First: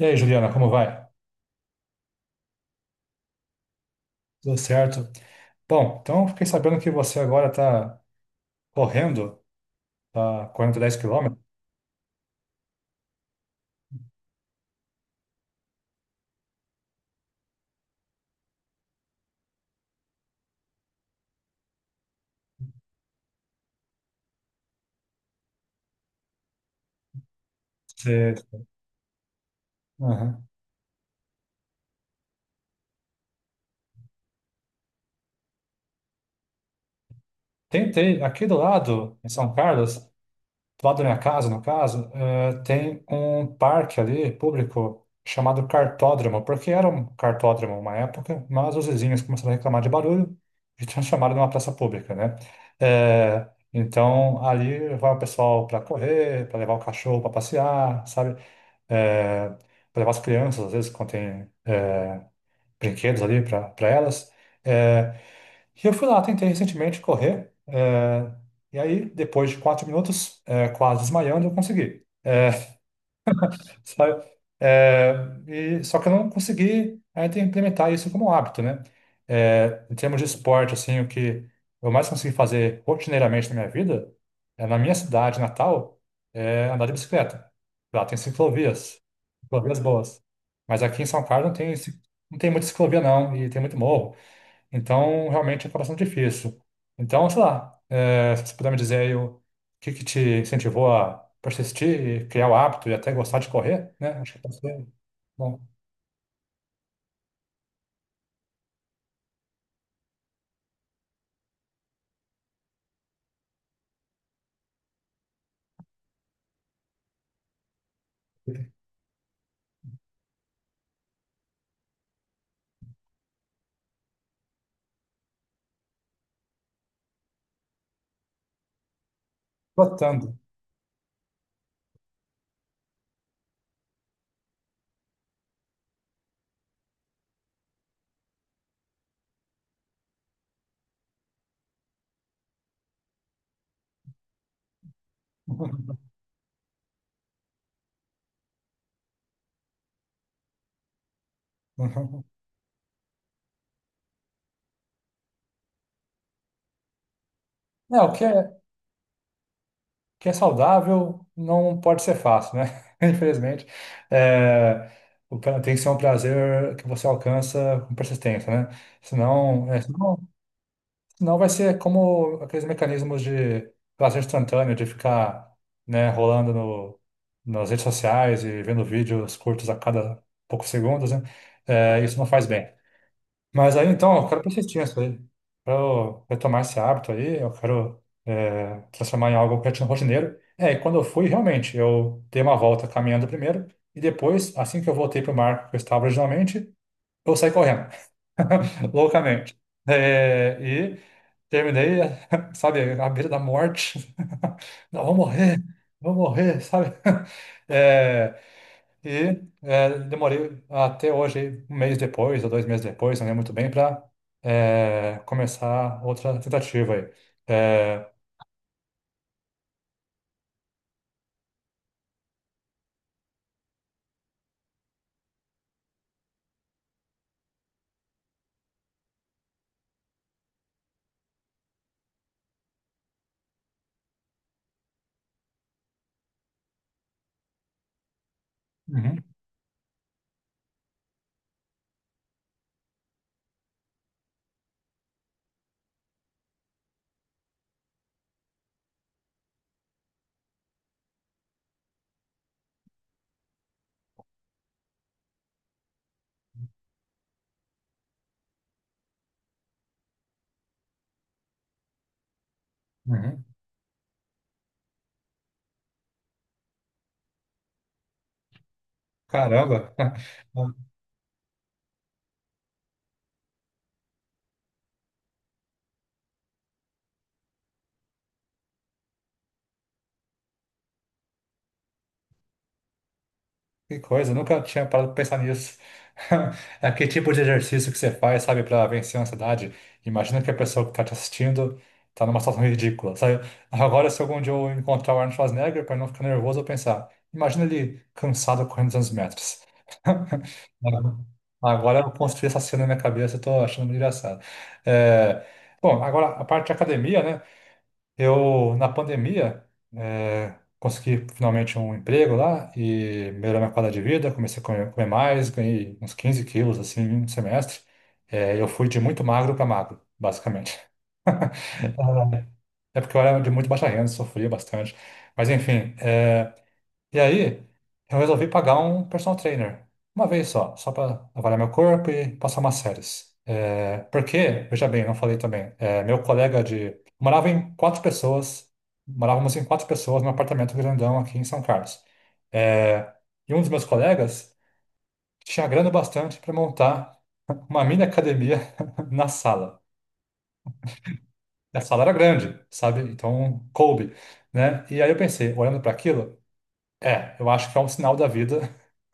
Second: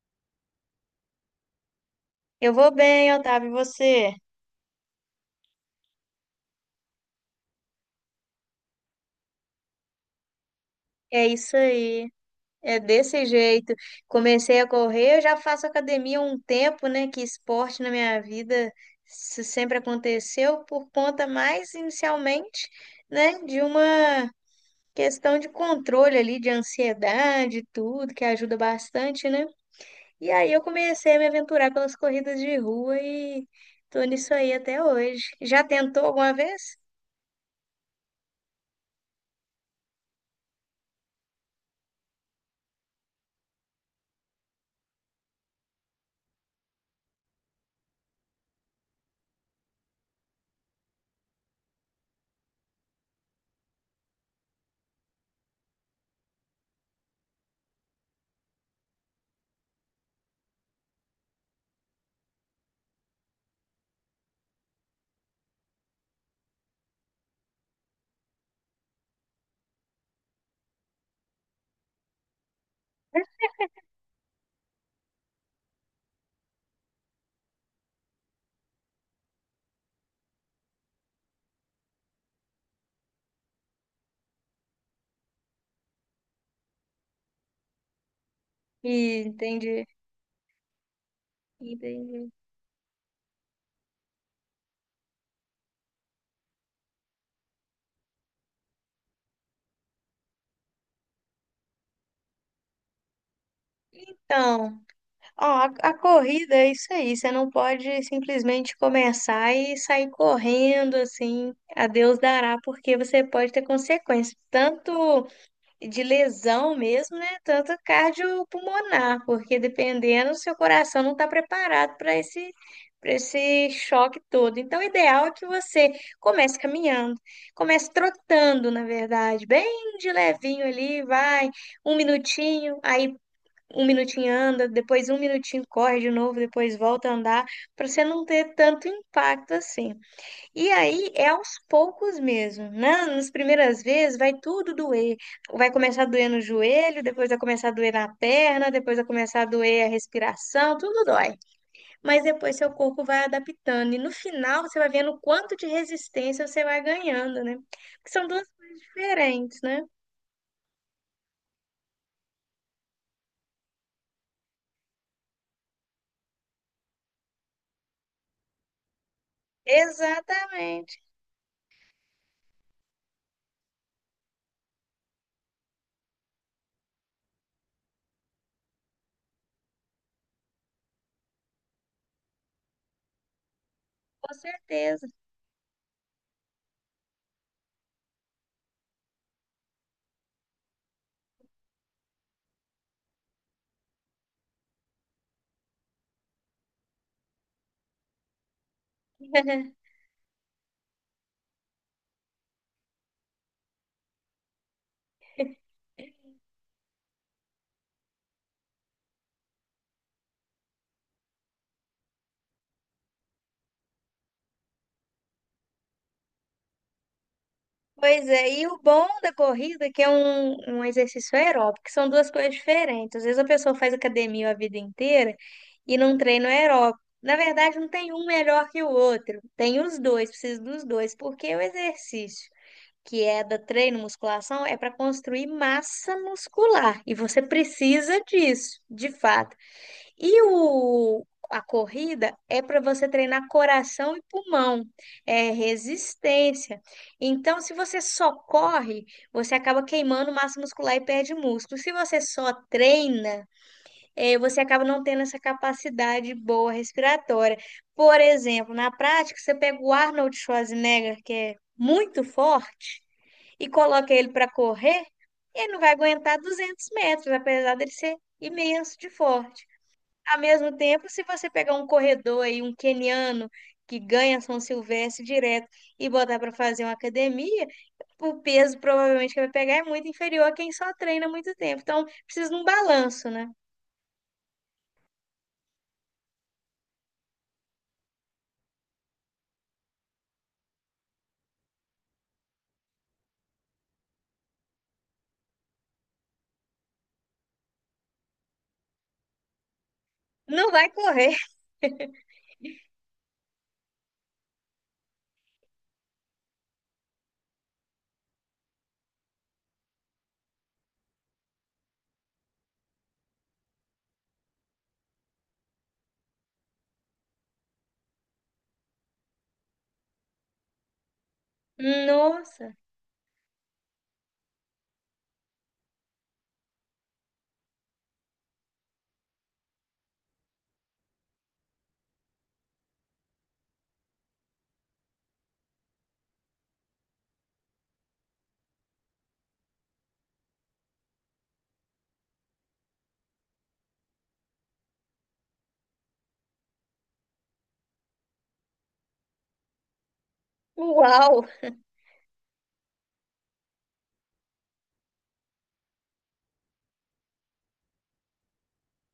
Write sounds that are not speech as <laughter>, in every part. E aí, Juliana, como vai? Eu vou bem, Otávio, e você? Tudo certo? Bom, então fiquei sabendo que você agora está correndo, tá correndo 10 É quilômetros. isso aí. É desse jeito. Comecei a correr, eu já faço academia há um tempo, né? Que esporte na minha vida isso sempre aconteceu por conta mais inicialmente, né, de uma questão de controle ali, de ansiedade, e tudo, que Você... ajuda bastante, né? E Uhum. aí eu comecei a me aventurar pelas corridas de rua e tô nisso aí até hoje. Já tentou alguma vez? Aqui do lado, em São Carlos, do lado da minha casa, no caso, tem um parque ali, público, chamado Cartódromo, porque era um cartódromo uma época, mas os vizinhos começaram a reclamar de barulho e transformaram <laughs> numa praça pública, né? Eh, então, ali vai o pessoal para correr, para levar o cachorro para passear, sabe? Para levar as crianças, às vezes, quando tem brinquedos ali para elas. Eh, e eu fui lá, tentei recentemente correr, e aí, depois de 4 minutos, quase desmaiando, eu consegui. Sabe? É, e só que eu não consegui ainda implementar isso como hábito, né? Em termos de esporte, assim, o que eu mais consegui fazer rotineiramente na minha vida, na minha cidade natal, é andar de bicicleta. Lá tem ciclovias, E ciclovias entendi. boas. Mas aqui em São Carlos não tem, ci- Entendi. não tem muita ciclovia, não, e tem muito morro. Então, realmente acaba sendo difícil. Então, sei lá, se você puder me dizer aí o que que te incentivou a persistir e criar o hábito e até gostar de correr, né? Acho que pode Então, ser ó, bom. a corrida é isso aí, você não pode simplesmente começar e sair correndo assim, a Deus dará, porque você pode ter consequências, tanto de lesão mesmo, né? Tanto cardiopulmonar, porque dependendo, seu coração não está preparado para esse choque todo. Então, o ideal é que você comece caminhando, comece trotando, na verdade, bem de Trotando. levinho ali, vai um minutinho, aí um minutinho anda, depois um minutinho corre de novo, depois volta a andar, para você não ter tanto impacto assim. E aí é aos poucos mesmo, né? Nas primeiras vezes vai tudo doer. Vai começar a <laughs> doer no joelho, depois vai começar a doer na perna, depois vai começar a doer a respiração, tudo dói. Mas Uhum. depois seu corpo vai adaptando e no final você vai vendo o quanto de resistência você vai ganhando, né? É, Porque o que são é, duas o coisas diferentes, né? que é saudável não pode ser fácil, né? <laughs> Infelizmente. É, Tem que ser um prazer que você alcança com persistência, né? Senão, é, senão Exatamente, Senão vai ser como aqueles mecanismos de prazer instantâneo, de ficar, né, rolando no, nas redes sociais e vendo vídeos curtos a cada poucos segundos, né? Isso não faz bem. Mas aí então, eu com quero persistir nisso certeza. aí. Quero retomar esse hábito aí, eu quero transformar em algo rotineiro. E quando eu fui, realmente, eu dei uma volta caminhando primeiro e depois, assim que eu voltei para o marco que eu estava originalmente, eu saí correndo <laughs> loucamente. <laughs> E terminei, <laughs> sabe, à beira da morte. <laughs> Não, vou morrer, sabe? <laughs> É, Demorei até hoje, um mês depois, ou 2 meses depois, não lembro muito bem, para começar outra tentativa aí. É, Pois é, e o bom da corrida é que é um exercício aeróbico, que são duas coisas diferentes. Às vezes a pessoa faz academia a vida inteira e não treina aeróbico. Na verdade, não tem um melhor que o outro. Tem os dois, precisa dos dois, porque o exercício, que é da treino musculação, é para construir massa muscular e você precisa disso, de uhum, fato. E o, a corrida é para você treinar coração e pulmão, é resistência. Então, se você só corre, você acaba queimando massa muscular e perde músculo. Se você só treina, você acaba não tendo essa capacidade boa respiratória. Por exemplo, na prática, você pega o Arnold Schwarzenegger, que é muito forte, uhum. e coloca ele para correr, ele não vai aguentar 200 metros, apesar dele ser imenso de forte. Caramba! Ao mesmo <laughs> tempo, se você pegar um corredor aí, um queniano que ganha São Silvestre direto e botar para fazer uma academia, o peso provavelmente que vai pegar é muito inferior a quem só treina há muito tempo. Então, precisa de um balanço, né? Que coisa, eu nunca tinha parado pra pensar nisso. <laughs> É que tipo de exercício que você faz, sabe, pra vencer a ansiedade? Imagina que a pessoa que tá te assistindo tá numa situação ridícula, sabe? <laughs> Agora, se algum dia eu encontrar o Arnold Schwarzenegger, pra não ficar nervoso, eu pensar, imagina ele cansado correndo 200 metros. Não vai <laughs> correr. Agora eu construí essa cena na minha cabeça, eu tô achando muito engraçado. É, Bom, agora a parte de academia, né? Eu, na pandemia, consegui finalmente um emprego lá e melhorou minha qualidade de vida, comecei a comer, comer mais, ganhei uns 15 quilos, assim, em um semestre. Eu fui de muito magro para magro, basicamente. <laughs> <laughs> Nossa, É porque eu era de muito baixa renda, sofria bastante. Mas, enfim, e aí, eu resolvi pagar um personal trainer. Uma vez só, só para avaliar meu corpo e passar umas séries. Porque, veja bem, não falei também, meu colega de. Morava em 4 pessoas, morávamos em 4 pessoas num apartamento grandão aqui em São Carlos. É, e um dos meus colegas tinha grana bastante para montar uma mini academia <laughs> na sala. uau! E a sala era grande, sabe? Então coube, né? E aí eu pensei, olhando para aquilo. Eu acho que é um sinal da vida.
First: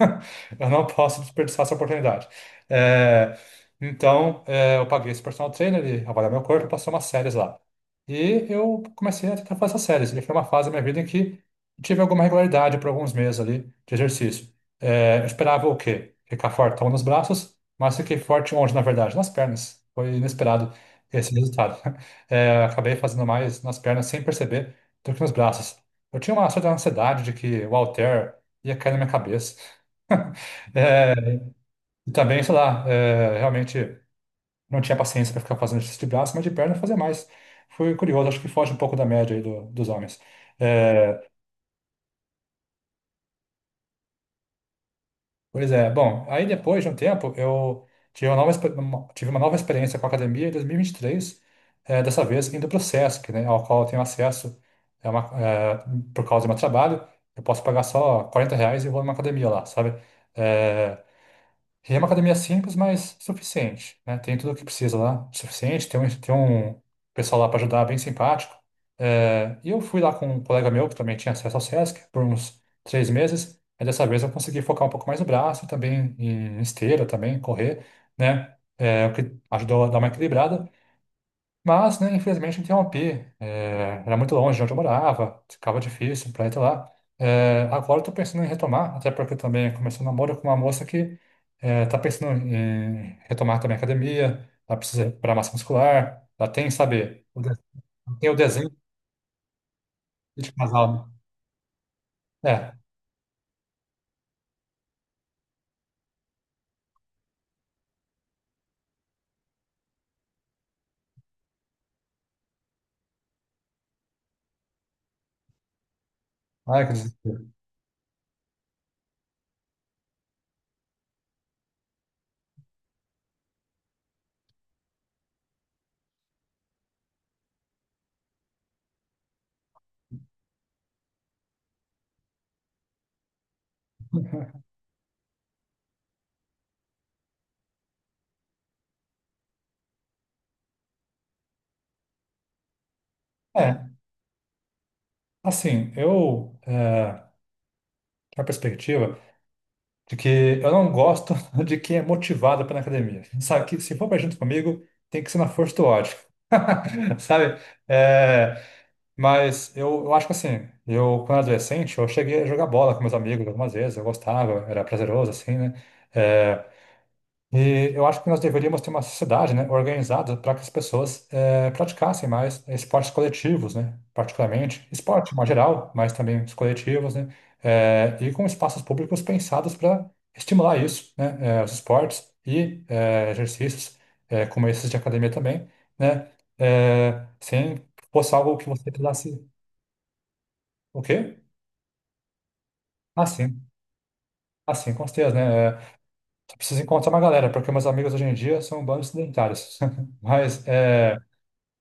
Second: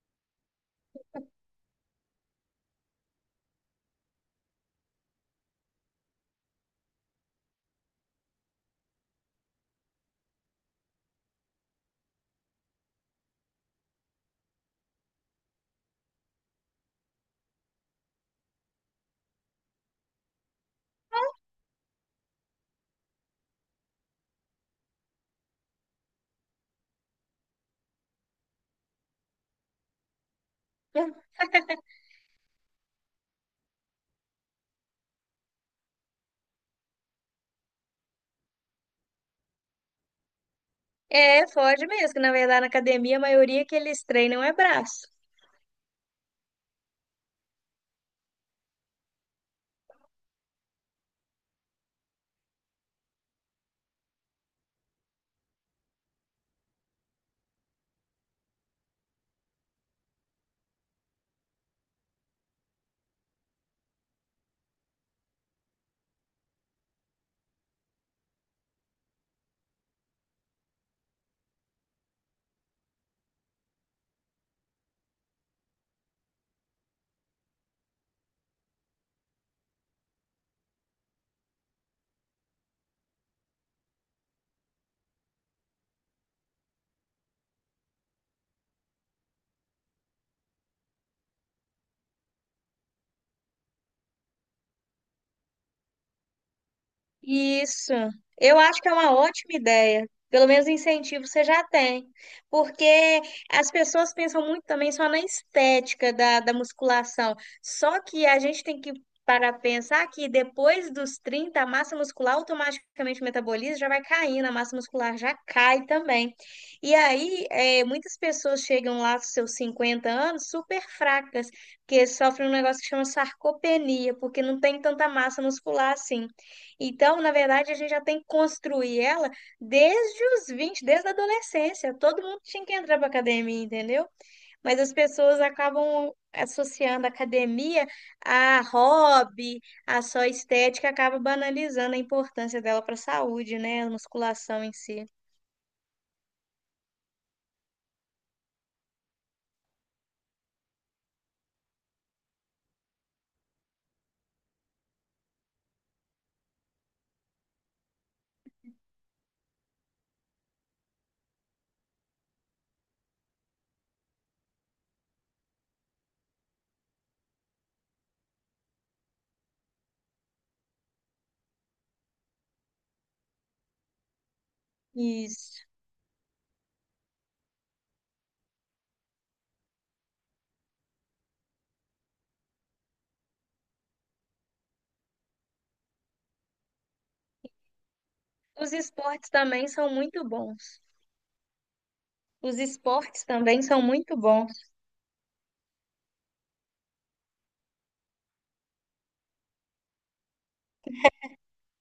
<laughs> Eu não posso desperdiçar essa oportunidade. É, então, eu paguei esse personal trainer, ele avaliou meu corpo, passou umas séries lá. E eu comecei a tentar fazer essas séries. E foi uma fase da minha vida em que tive alguma regularidade por alguns meses ali de exercício. Eu esperava o quê? Ficar fortão nos braços, mas fiquei forte onde, na verdade? Nas pernas. Foi inesperado esse resultado. <laughs> Acabei fazendo mais nas pernas sem perceber do que nos braços. Eu tinha uma certa ansiedade de que o Altair ia cair na minha cabeça. <laughs> É, e também, sei lá, realmente não tinha paciência para ficar fazendo exercício de braço, mas de perna eu fazia mais. Foi curioso, acho que foge um pouco da média aí dos homens. É, É, foge mesmo, que na verdade na academia a maioria que eles treinam é braço. Pois é, bom, aí depois de um tempo eu tive uma nova experiência com a academia em 2023, dessa vez indo para o Sesc, né, ao qual eu tenho acesso é uma- é, por causa do meu trabalho. Eu posso pagar só R$ 40 e vou numa academia lá, sabe? É, E é uma academia simples, mas suficiente, né? Tem tudo o que precisa lá, suficiente. Tem um pessoal lá para ajudar, bem simpático. E eu fui lá com um colega meu, que também tinha acesso ao SESC, por uns 3 meses. Aí dessa vez eu consegui focar um pouco mais no braço, e também em esteira, também correr, né? O que ajudou a dar uma equilibrada. Mas, né, infelizmente, não tinha um AP. Era muito longe de onde eu morava, ficava difícil para ir até lá. Agora eu tô pensando em retomar, até porque eu também comecei um namoro com uma moça que tá pensando em retomar também a academia, ela precisa recuperar massa muscular, ela tem, sabe, Isso. tem o Eu desenho acho que é uma ótima ideia. Pelo de menos casal. incentivo você já tem. Né? Porque as pessoas pensam muito também só na estética da musculação. Só que a gente tem que parar para pensar que depois dos 30 a massa muscular automaticamente metaboliza, já vai caindo, a massa muscular já cai também. Ai, que E desespero. aí, muitas pessoas chegam lá aos seus 50 anos super fracas, porque sofrem um negócio que chama sarcopenia, porque não tem tanta massa muscular assim. Então, na verdade, a gente já tem que construir ela desde os 20 desde a adolescência. Todo mundo tinha que entrar para academia, entendeu? Mas as pessoas acabam associando a academia a hobby, a só estética, acaba banalizando a importância dela para a saúde, né? É, A musculação em si. assim, eu, tinha uma perspectiva de que eu não gosto <laughs> de quem é motivado para ir na academia. Sabe que se for pra junto comigo, tem que ser na força do ódio. <laughs> Sabe? É, mas eu acho que assim, eu quando era adolescente, eu cheguei a jogar bola com meus amigos algumas vezes, eu gostava, era prazeroso assim, né? É, e eu acho que nós deveríamos ter uma sociedade, né, organizada para que as pessoas praticassem mais esportes coletivos, né, particularmente esporte, em Isso. geral, mas também os coletivos, né, e com espaços públicos pensados para estimular isso, né, os esportes e exercícios como esses de academia também, né, sem que fosse algo que Os você esportes precisasse, também são muito bons. o quê? Os esportes Assim, também são muito bons. Com certeza, né, só precisa encontrar uma galera, porque meus amigos hoje em dia são um bando de sedentários, <laughs> mas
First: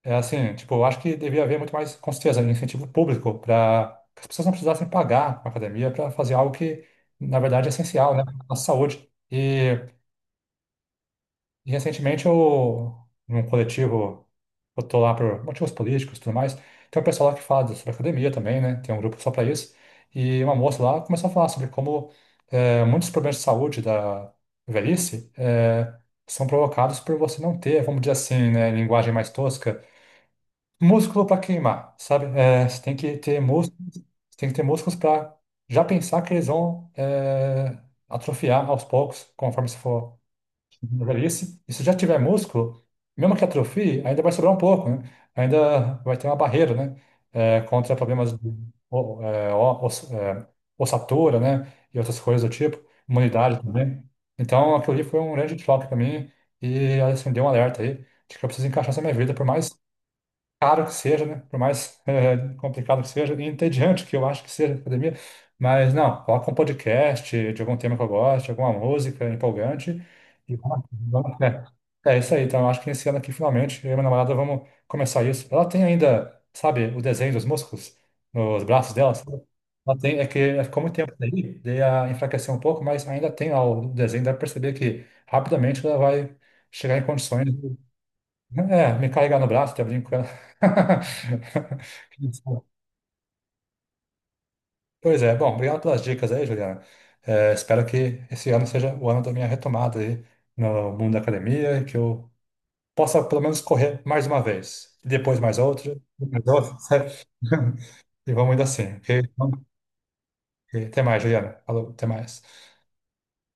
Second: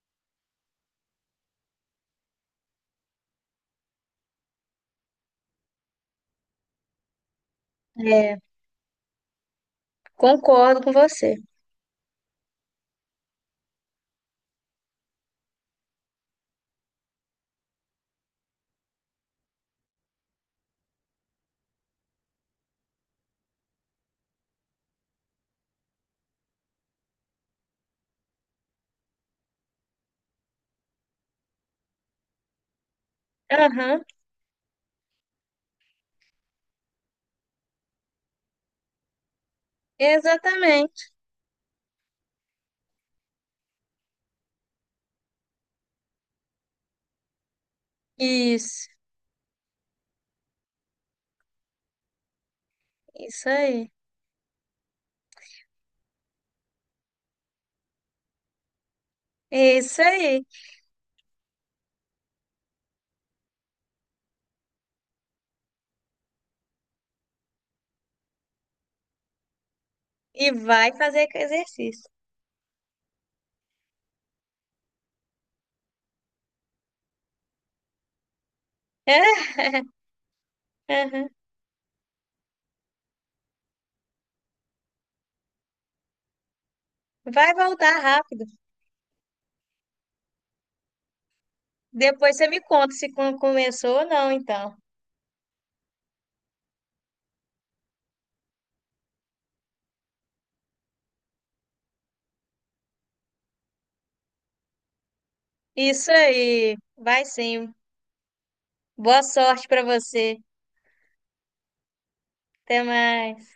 é assim, tipo, eu acho que devia haver muito mais, com certeza, incentivo público para que as pessoas não precisassem pagar a academia para fazer algo que, na verdade, é essencial, né, para É, a nossa saúde. E, concordo com você. e recentemente eu, num coletivo, eu tô lá por motivos políticos e tudo mais, tem um pessoal lá que fala sobre academia também, né, tem um grupo só para isso, e uma moça lá começou a falar sobre como muitos problemas de saúde da velhice são provocados por você não ter, vamos dizer assim, né, linguagem mais tosca, músculo para queimar, sabe? Você tem que ter músculos, Aham, você tem que ter músculos para já pensar que eles vão atrofiar aos poucos, conforme você for na exatamente. velhice. E se já tiver músculo, mesmo que atrofie, ainda vai sobrar um pouco, né? Ainda vai ter uma barreira, né? Contra problemas de Isso, o- é, o- oss- é, ossatura, né? E outras coisas do tipo, isso imunidade aí. também. Então, aquilo ali foi um grande choque para mim e acendeu um alerta aí de que eu preciso encaixar essa minha vida por mais Isso aí. caro que seja, né? Por mais <laughs> complicado que seja, e entediante que eu acho que seja a academia, mas não, coloca um podcast de algum tema que eu gosto, alguma música empolgante, E e vamos, vai fazer com vamos, exercício. é isso aí, então eu acho que esse ano aqui, finalmente, eu e minha namorada vamos começar isso. Ela tem ainda, sabe, o desenho dos músculos nos braços dela, sabe? É? Ela tem, é que é, ficou muito tempo Aham. daí a enfraqueceu um pouco, mas ainda tem lá o desenho, dá pra perceber que rapidamente ela vai chegar em condições. Vai voltar rápido. Me carregar no braço, tá brincando. Depois você me <laughs> conta se começou ou não, então. Pois é, bom, obrigado pelas dicas aí, Juliana. Espero que esse ano seja o ano da minha retomada aí no mundo da academia e que eu possa pelo menos correr mais uma vez, e depois mais outra, Isso depois aí. outra, <laughs> Vai sabe? sim. E vamos indo assim, ok? Boa Então, sorte para você. ok, até mais, Juliana. Falou, até mais. Até mais.